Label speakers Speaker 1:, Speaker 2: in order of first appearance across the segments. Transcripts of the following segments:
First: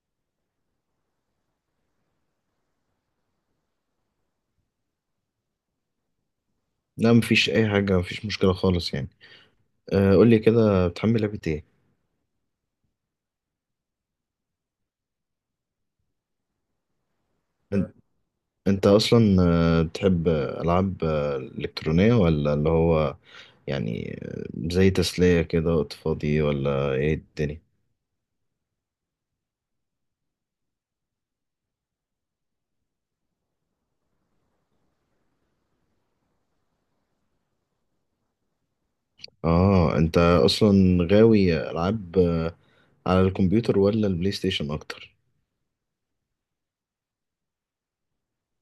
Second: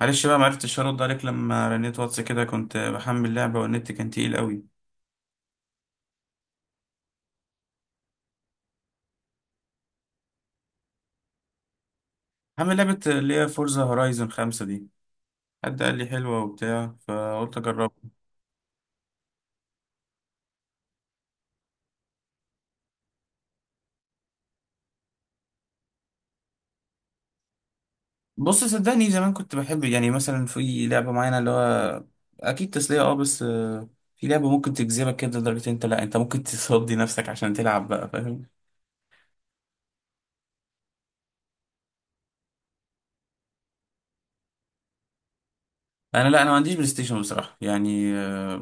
Speaker 1: معلش بقى معرفتش ارد عليك لما رنيت واتس كده، كنت بحمل لعبة والنت كان تقيل قوي.
Speaker 2: لا، مفيش اي حاجه، مفيش مشكله خالص يعني. آه، قول لي كده بتحمل لعبه ايه؟
Speaker 1: حمل لعبة اللي هي فورزا هورايزون 5 دي، حد قال لي حلوة وبتاع فقلت
Speaker 2: أن-
Speaker 1: اجربها.
Speaker 2: انت اصلا بتحب العاب الكترونيه، ولا اللي هو يعني زي تسليه كده وقت فاضي، ولا ايه الدنيا؟
Speaker 1: بص صدقني، زمان كنت بحب يعني مثلا في لعبة معينة اللي هو اكيد تسلية. اه بس في لعبة ممكن تجذبك كده لدرجة انت لا انت ممكن تصدي نفسك عشان تلعب بقى فاهم.
Speaker 2: اه، انت اصلا غاوي العاب على الكمبيوتر ولا البلاي ستيشن اكتر؟
Speaker 1: انا ما عنديش بلاي ستيشن بصراحة يعني.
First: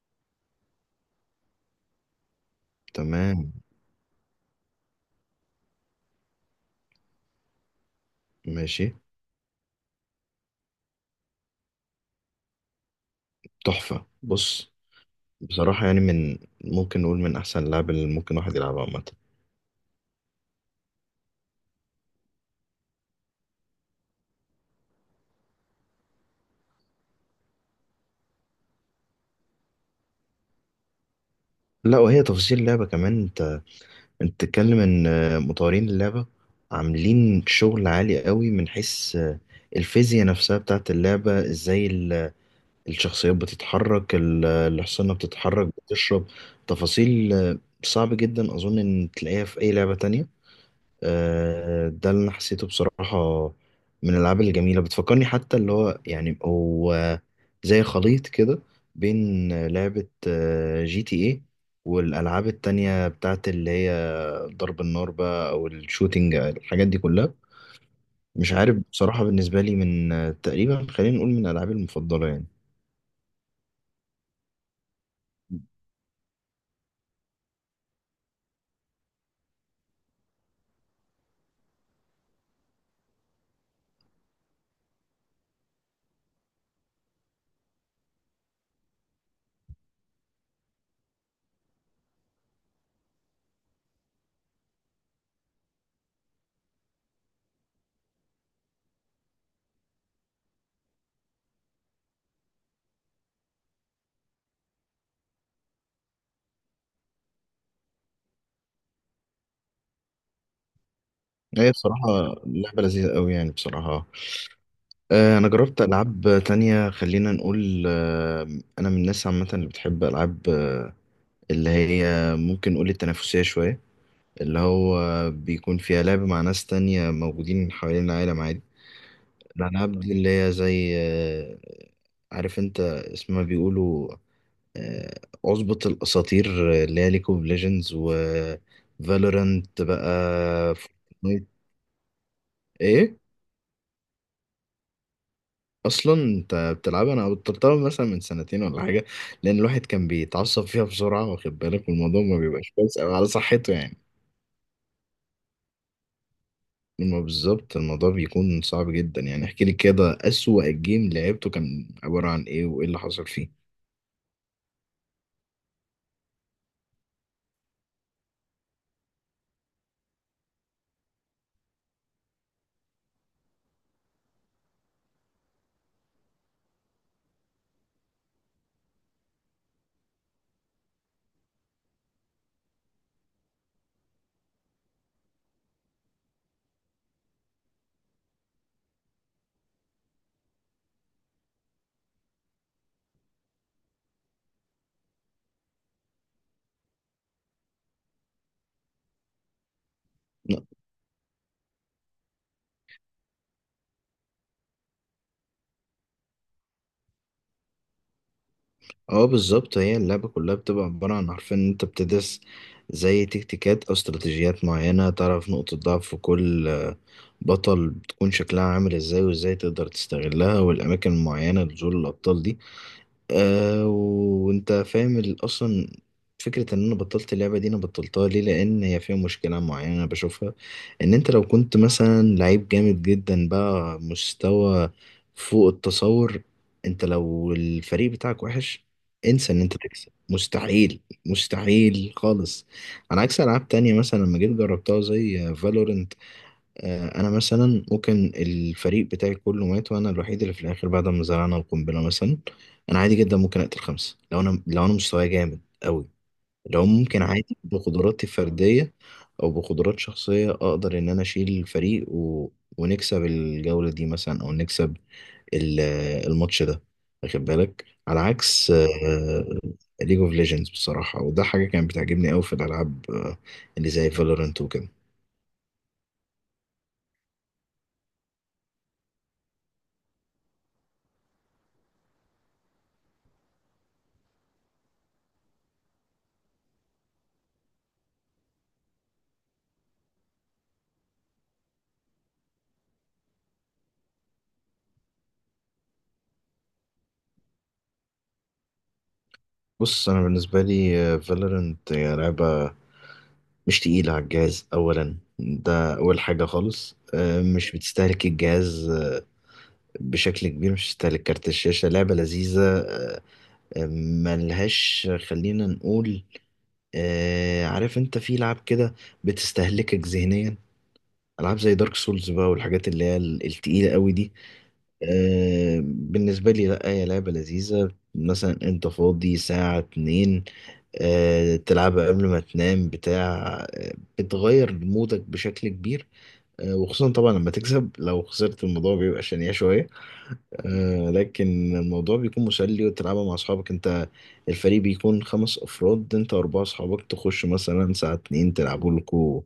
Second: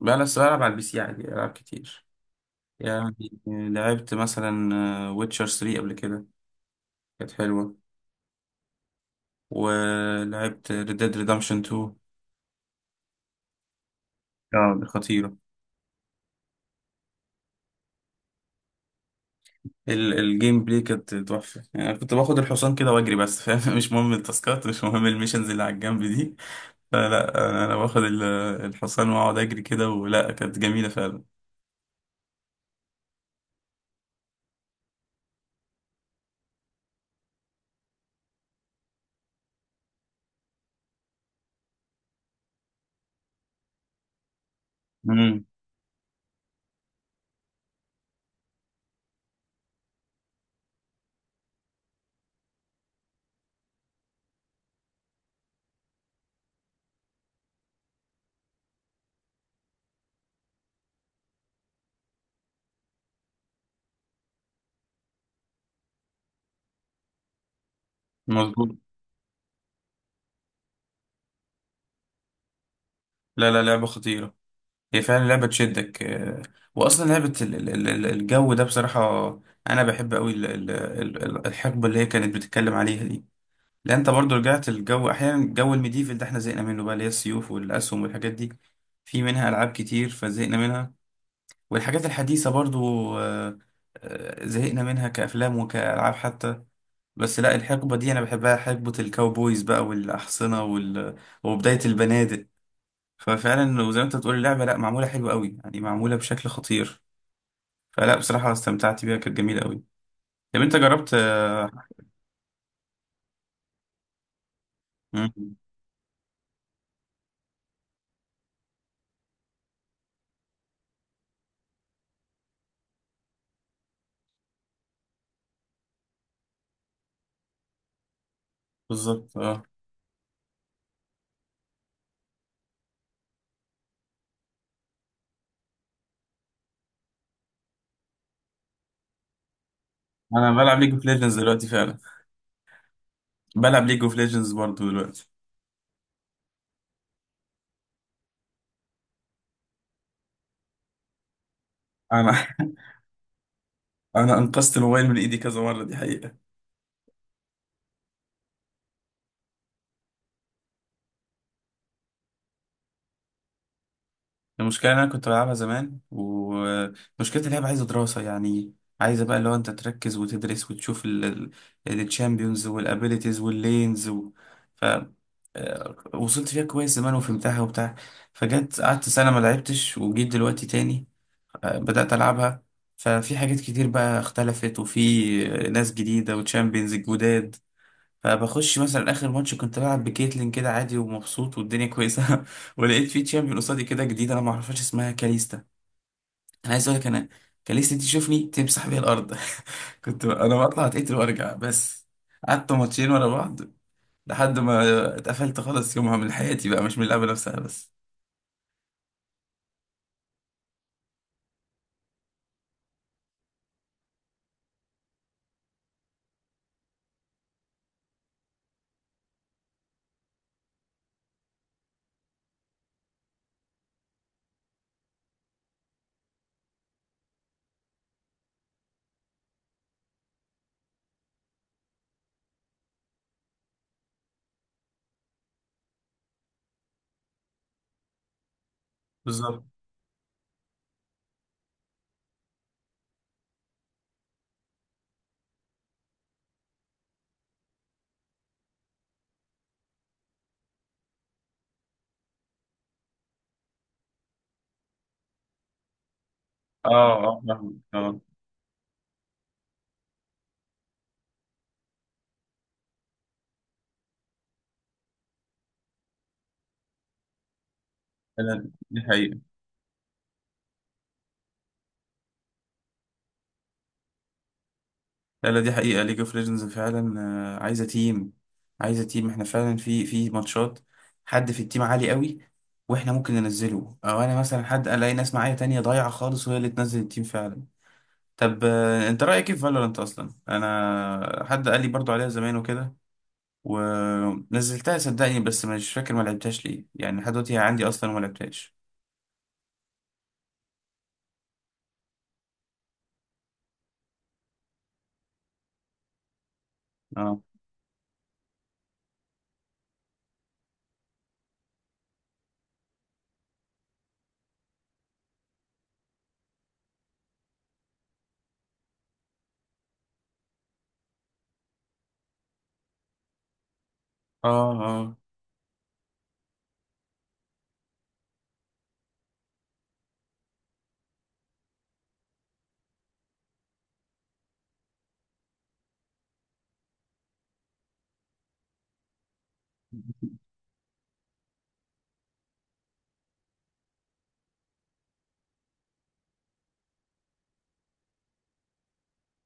Speaker 1: بلعب على البي سي عادي، العب كتير يعني.
Speaker 2: تمام.
Speaker 1: لعبت مثلا ويتشر 3 قبل كده، كانت حلوة.
Speaker 2: ماشي.
Speaker 1: ولعبت Red Dead Redemption 2،
Speaker 2: تحفه. بص،
Speaker 1: اه خطيرة.
Speaker 2: بصراحه يعني ممكن نقول من احسن اللعب اللي ممكن واحد يلعبها عامه.
Speaker 1: الجيم بلاي كانت تحفة يعني، أنا كنت باخد الحصان كده وأجري بس فاهم مش مهم التاسكات، مش مهم الميشنز اللي على الجنب دي. فلا أنا باخد الحصان وأقعد أجري كده ولا، كانت جميلة فعلا.
Speaker 2: لا، وهي تفاصيل اللعبة كمان. انت بتتكلم ان مطورين اللعبة عاملين شغل عالي قوي، من حيث الفيزياء نفسها بتاعت اللعبة، ازاي الشخصيات بتتحرك، الحصانة
Speaker 1: امم
Speaker 2: بتتحرك، بتشرب، تفاصيل صعب جدا اظن ان تلاقيها في اي لعبة تانية. ده اللي انا حسيته بصراحة. من الالعاب الجميلة، بتفكرني حتى اللي هو يعني هو زي خليط كده بين لعبة جي تي ايه، والالعاب التانية بتاعت اللي هي ضرب النار بقى، او الشوتينج، الحاجات دي كلها. مش
Speaker 1: مظبوط.
Speaker 2: عارف بصراحة، بالنسبة لي تقريبا خلينا نقول من العابي المفضلة يعني.
Speaker 1: لا لا لعبة خطيرة، هي فعلا لعبة تشدك. وأصلا لعبة الجو ده، بصراحة أنا بحب أوي الحقبة اللي هي كانت بتتكلم عليها دي. لان انت برضو رجعت الجو، احيانا جو الميديفل ده احنا زهقنا منه بقى، اللي هي السيوف والاسهم والحاجات دي، في منها العاب كتير فزهقنا منها. والحاجات الحديثه برضو آه، زهقنا منها كافلام وكالعاب حتى. بس لا، الحقبه دي انا بحبها، حقبه الكاوبويز بقى والاحصنه وبدايه البنادق. ففعلا وزي ما انت بتقول اللعبه لا معموله حلوه قوي يعني، معموله بشكل خطير. فلا بصراحه استمتعت بيها، كانت جميله قوي. طب انت جربت
Speaker 2: هي بصراحة لعبة لذيذة قوي يعني، بصراحة أنا
Speaker 1: مم،
Speaker 2: جربت ألعاب تانية، خلينا نقول أنا من الناس عامة اللي بتحب ألعاب اللي هي ممكن نقول التنافسية شوية، اللي هو بيكون فيها لعب مع ناس تانية موجودين حوالين العالم عادي.
Speaker 1: بالظبط اه.
Speaker 2: الألعاب دي اللي هي زي عارف أنت، اسمها بيقولوا اظبط الاساطير اللي هي ليج اوف ليجندز، و فالورانت بقى،
Speaker 1: انا بلعب ليج اوف ليجندز
Speaker 2: فورتنايت،
Speaker 1: دلوقتي فعلا،
Speaker 2: ايه.
Speaker 1: بلعب ليج اوف ليجندز برضه دلوقتي.
Speaker 2: اصلا انت بتلعبها، انا بطلتها مثلا من سنتين ولا حاجه، لان الواحد كان بيتعصب فيها بسرعه واخد بالك، والموضوع
Speaker 1: انا
Speaker 2: ما بيبقاش كويس أوي على صحته يعني.
Speaker 1: انا انقذت الموبايل من ايدي كذا مره، دي حقيقه.
Speaker 2: ما بالظبط، الموضوع بيكون صعب جدا يعني. احكي لي كده، اسوأ جيم لعبته كان عباره عن ايه، وايه اللي حصل فيه؟
Speaker 1: المشكله إن انا كنت بلعبها زمان، ومشكله اللعبه عايزه دراسه يعني، عايزه بقى اللي هو انت تركز وتدرس وتشوف الشامبيونز والابيليتيز واللينز و... ف آه، وصلت فيها كويس زمان وفهمتها وبتاع. فجت قعدت سنه ما لعبتش وجيت دلوقتي تاني. بدات العبها، ففي حاجات كتير بقى اختلفت، وفي ناس جديده وتشامبيونز جداد. فبخش مثلا اخر ماتش كنت بلعب بكيتلين كده عادي ومبسوط والدنيا كويسه ولقيت في تشامبيون قصادي كده جديده انا ما اعرفهاش، اسمها كاليستا. انا عايز اقول لك انا، كاليستا دي تشوفني تمسح بيها الارض. كنت انا بطلع اتقتل وارجع بس، قعدت ماتشين ورا بعض لحد ما اتقفلت خالص يومها من حياتي بقى، مش من اللعبه نفسها بس.
Speaker 2: اه، بالظبط. هي اللعبة كلها بتبقى عبارة عن، عارفين ان انت بتدرس زي تكتيكات او استراتيجيات معينة، تعرف نقطة ضعف كل بطل، بتكون شكلها عامل ازاي، وازاي تقدر تستغلها، والاماكن المعينة لنزول الابطال دي. وانت فاهم اصلا فكرة ان انا بطلت اللعبة دي، انا بطلتها ليه؟ لان هي فيها مشكلة معينة انا بشوفها. ان انت لو كنت مثلا لعيب جامد جدا بقى، مستوى فوق التصور، انت لو الفريق بتاعك وحش، انسى ان
Speaker 1: بالظبط
Speaker 2: انت تكسب. مستحيل. مستحيل خالص. على عكس العاب تانية مثلا لما جيت جربتها، زي فالورنت، انا مثلا ممكن الفريق بتاعي كله مات، وانا الوحيد اللي في الاخر بعد ما زرعنا القنبله مثلا، انا عادي جدا ممكن اقتل 5، لو انا مستواي جامد قوي، لو
Speaker 1: اه.
Speaker 2: ممكن
Speaker 1: اه
Speaker 2: عادي
Speaker 1: فاهم اه.
Speaker 2: بقدراتي الفرديه او بقدرات شخصيه اقدر ان انا اشيل الفريق ونكسب الجوله دي مثلا، او نكسب ال- الماتش ده، واخد بالك، على عكس
Speaker 1: دي حقيقة.
Speaker 2: ليج اوف ليجندز بصراحه. وده حاجه كانت بتعجبني قوي في الالعاب اللي زي فالورنت وكده.
Speaker 1: لا لا، دي حقيقة ليج اوف ليجندز فعلا. عايزة تيم، عايزة تيم، احنا فعلا في ماتشات حد في التيم عالي قوي واحنا ممكن ننزله، او انا مثلا حد الاقي ناس معايا تانية ضايعة خالص وهي اللي تنزل التيم فعلا. طب انت رأيك ايه في فالورانت؟ اصلا انا حد قال لي برضو عليها زمان وكده، ونزلتها صدقني بس مش فاكر ما لعبتهاش ليه يعني، لحد دلوقتي هي عندي اصلا وما لعبتهاش.
Speaker 2: بص انا بالنسبه لي، فالورنت هي لعبه مش تقيله على الجهاز اولا، ده اول حاجه خالص،
Speaker 1: اه.
Speaker 2: مش بتستهلك الجهاز بشكل كبير، مش بتستهلك كارت الشاشه، لعبه لذيذه آه، ملهاش، خلينا نقول عارف انت في لعب كده بتستهلكك ذهنيا، العاب زي دارك سولز بقى، والحاجات اللي هي التقيله قوي دي.
Speaker 1: اه. اه
Speaker 2: بالنسبه لي لا، هي لعبه لذيذه، مثلا انت فاضي ساعه 2 تلعبها قبل ما تنام بتاع، بتغير مودك بشكل كبير، وخصوصا طبعا لما تكسب. لو خسرت الموضوع بيبقى شنيع شوية، لكن الموضوع بيكون مسلي، وتلعبها مع أصحابك أنت. الفريق بيكون 5 أفراد، أنت و4 أصحابك، تخش مثلا ساعة 2 تلعبوا لكوا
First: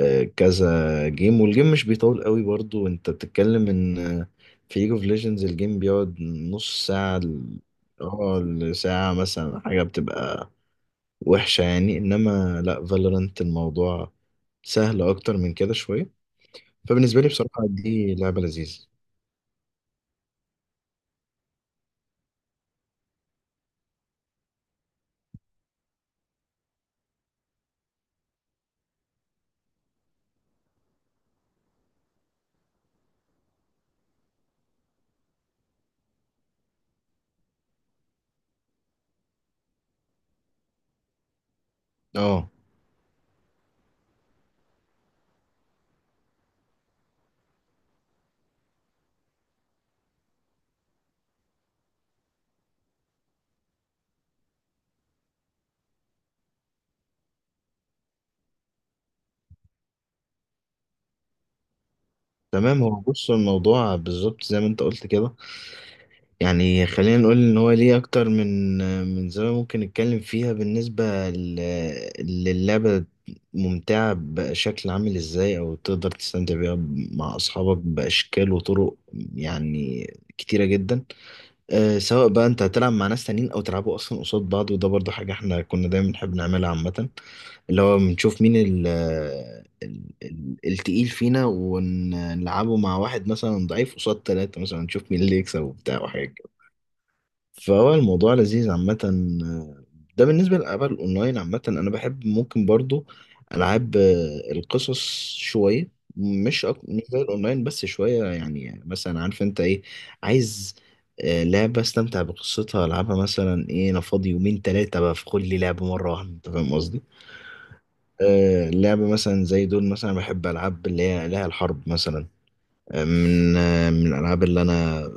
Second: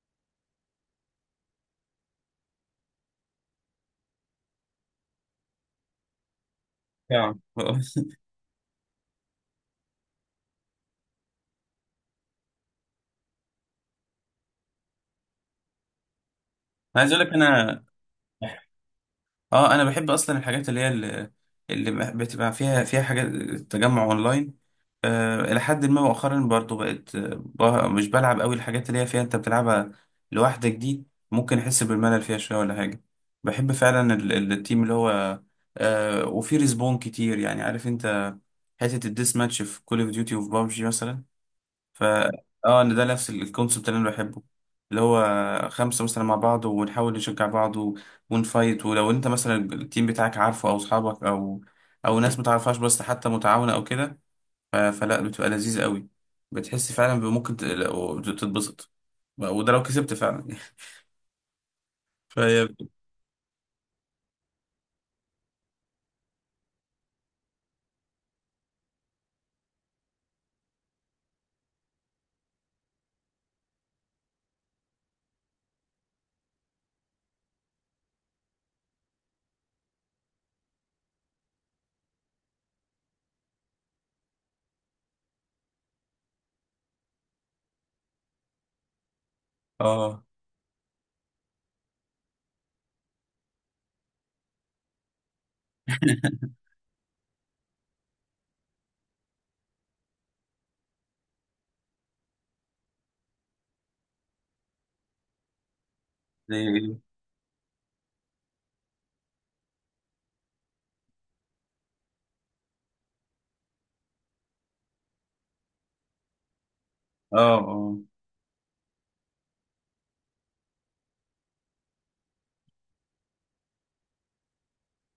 Speaker 2: كذا جيم. والجيم مش بيطول قوي برضو، أنت بتتكلم إن في ليج اوف ليجندز الجيم بيقعد نص ساعة
Speaker 1: يعني.
Speaker 2: لساعة مثلا، حاجة بتبقى وحشة يعني. انما لا، فالورانت الموضوع سهل اكتر من كده شوية،
Speaker 1: عايز
Speaker 2: فبالنسبة
Speaker 1: اقول
Speaker 2: لي
Speaker 1: لك
Speaker 2: بصراحة
Speaker 1: انا
Speaker 2: دي لعبة لذيذة.
Speaker 1: اه، انا بحب اصلا الحاجات اللي هي اللي بتبقى فيها حاجات تجمع اونلاين. الى حد ما مؤخرا برضو بقت، مش بلعب قوي الحاجات اللي هي فيها انت بتلعبها لوحدك دي، ممكن احس بالملل فيها شويه ولا حاجه. بحب فعلا التيم اللي هو وفي ريسبون كتير يعني عارف انت حته الديس ماتش في كول اوف ديوتي وفي بابجي مثلا. ف
Speaker 2: اه،
Speaker 1: اه ان ده نفس الكونسبت اللي انا بحبه، اللي هو خمسة مثلا مع بعض ونحاول نشجع بعض ونفايت. ولو انت مثلا التيم بتاعك عارفه او اصحابك، او ناس متعرفهاش بس حتى متعاونة او كده. فلا بتبقى لذيذة قوي، بتحس فعلا بممكن تتبسط، وده لو كسبت فعلا. فهي
Speaker 2: تمام. هو بص، الموضوع بالظبط زي ما انت قلت كده يعني، خلينا نقول ان هو ليه اكتر من زاوية ممكن نتكلم فيها، بالنسبة للعبة ممتعة، بشكل عامل ازاي او تقدر تستمتع بيها مع اصحابك باشكال وطرق، يعني كتيرة جدا، سواء بقى انت هتلعب مع ناس تانيين، او تلعبوا اصلا قصاد بعض، وده برضو حاجة احنا كنا دايما بنحب نعملها عامة، اللي هو بنشوف مين ال آه، ال
Speaker 1: اه.
Speaker 2: ال التقيل فينا، ونلعبه مع واحد مثلا ضعيف قصاد 3، مثلا نشوف مين اللي يكسب، وبتاع وحاجة. فهو الموضوع لذيذ عامة. ده بالنسبة للألعاب الأونلاين عامة. أنا بحب ممكن برضو ألعاب القصص شوية،
Speaker 1: زي ايه؟
Speaker 2: مش زي الأونلاين، بس شوية يعني مثلا، عارف أنت إيه عايز، لعبة أستمتع بقصتها، ألعبها مثلا إيه أنا فاضي يومين 3 بدخل لي لعبة مرة واحدة، أنت فاهم قصدي؟
Speaker 1: اه. اه.
Speaker 2: لعبة مثلا زي دول مثلا، بحب ألعاب اللي هي لها الحرب مثلا، من من الالعاب اللي انا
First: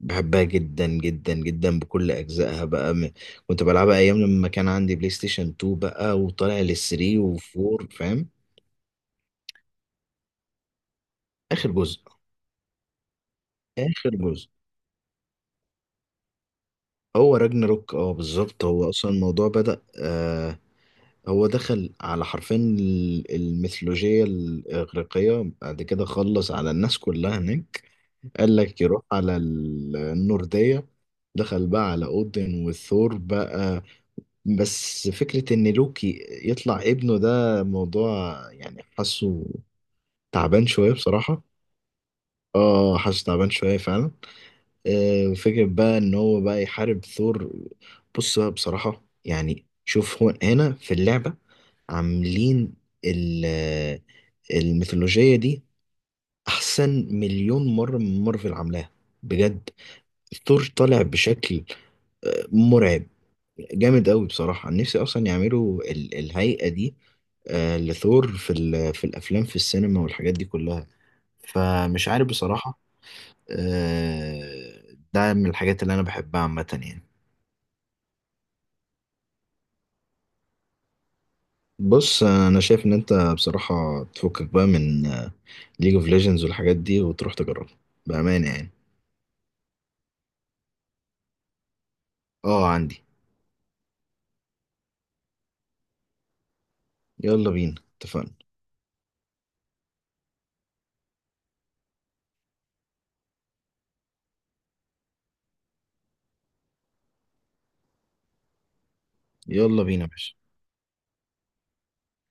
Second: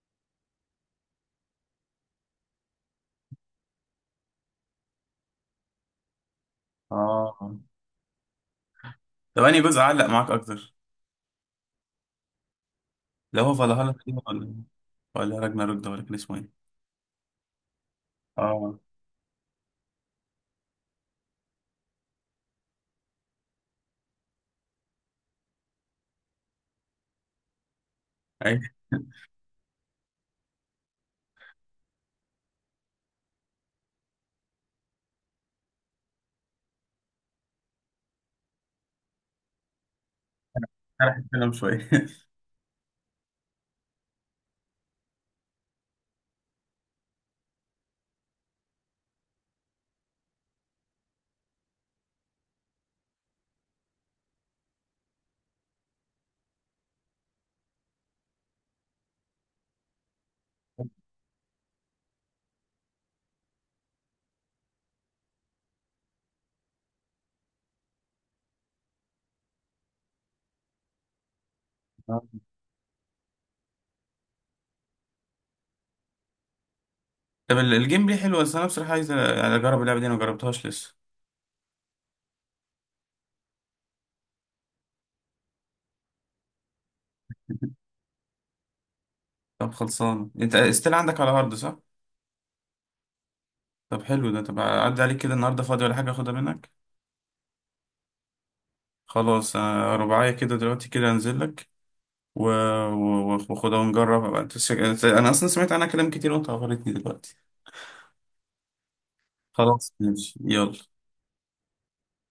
Speaker 2: بحبها جدا جدا جدا بكل اجزائها بقى، كنت بلعبها ايام لما كان عندي بلاي ستيشن 2 بقى، وطالع لل3
Speaker 1: اه.
Speaker 2: و4، فاهم.
Speaker 1: طب انهي جزء علق معاك اكتر؟
Speaker 2: اخر جزء.
Speaker 1: اللي هو فالهالا،
Speaker 2: اخر جزء.
Speaker 1: ولا ولا راجناروك ده، ولا كان اسمه ايه؟
Speaker 2: هو راجناروك، اه بالظبط.
Speaker 1: اه
Speaker 2: هو اصلا الموضوع بدأ هو دخل على حرفين الميثولوجية الإغريقية، بعد كده خلص على الناس كلها هناك، قال
Speaker 1: ايوه.
Speaker 2: لك يروح على النوردية، دخل بقى على أودن وثور بقى. بس فكرة إن لوكي يطلع ابنه، ده موضوع يعني حاسه تعبان شوية
Speaker 1: شرح
Speaker 2: بصراحة.
Speaker 1: الكلام شوية.
Speaker 2: اه، حاسه تعبان شوية فعلا. فكرة بقى إن هو بقى يحارب ثور. بص بقى بصراحة يعني، شوف هو هنا في اللعبة عاملين ال- الميثولوجية دي أحسن مليون مرة من مارفل عاملاها، بجد. ثور طالع بشكل مرعب، جامد قوي بصراحة. نفسي أصلا يعملوا الهيئة دي لثور في الأفلام، في السينما والحاجات دي كلها، فمش عارف بصراحة. ده من الحاجات اللي أنا بحبها عامة يعني.
Speaker 1: طب الجيم ليه حلو، بس أنا بصراحة عايز يعني أجرب اللعبة دي أنا مجربتهاش لسه.
Speaker 2: بص أنا شايف إن أنت بصراحة تفكك بقى من ليج اوف ليجندز والحاجات دي، وتروح تجربها، بأمانة يعني.
Speaker 1: طب خلصان أنت استيل عندك على هارد، صح؟
Speaker 2: اه، عندي.
Speaker 1: طب حلو ده. طب أعدي عليك كده النهاردة، فاضي ولا حاجة أخدها منك؟
Speaker 2: يلا بينا، اتفقنا.
Speaker 1: خلاص، أنا رباعية كده دلوقتي، كده أنزل لك و- وأخدها ونجربها بقى. أنت أنا أصلا سمعت عنها كلام كتير، وأنت عبرتني دلوقتي.
Speaker 2: يلا
Speaker 1: خلاص
Speaker 2: بينا يا
Speaker 1: ماشي
Speaker 2: باشا.
Speaker 1: يلا.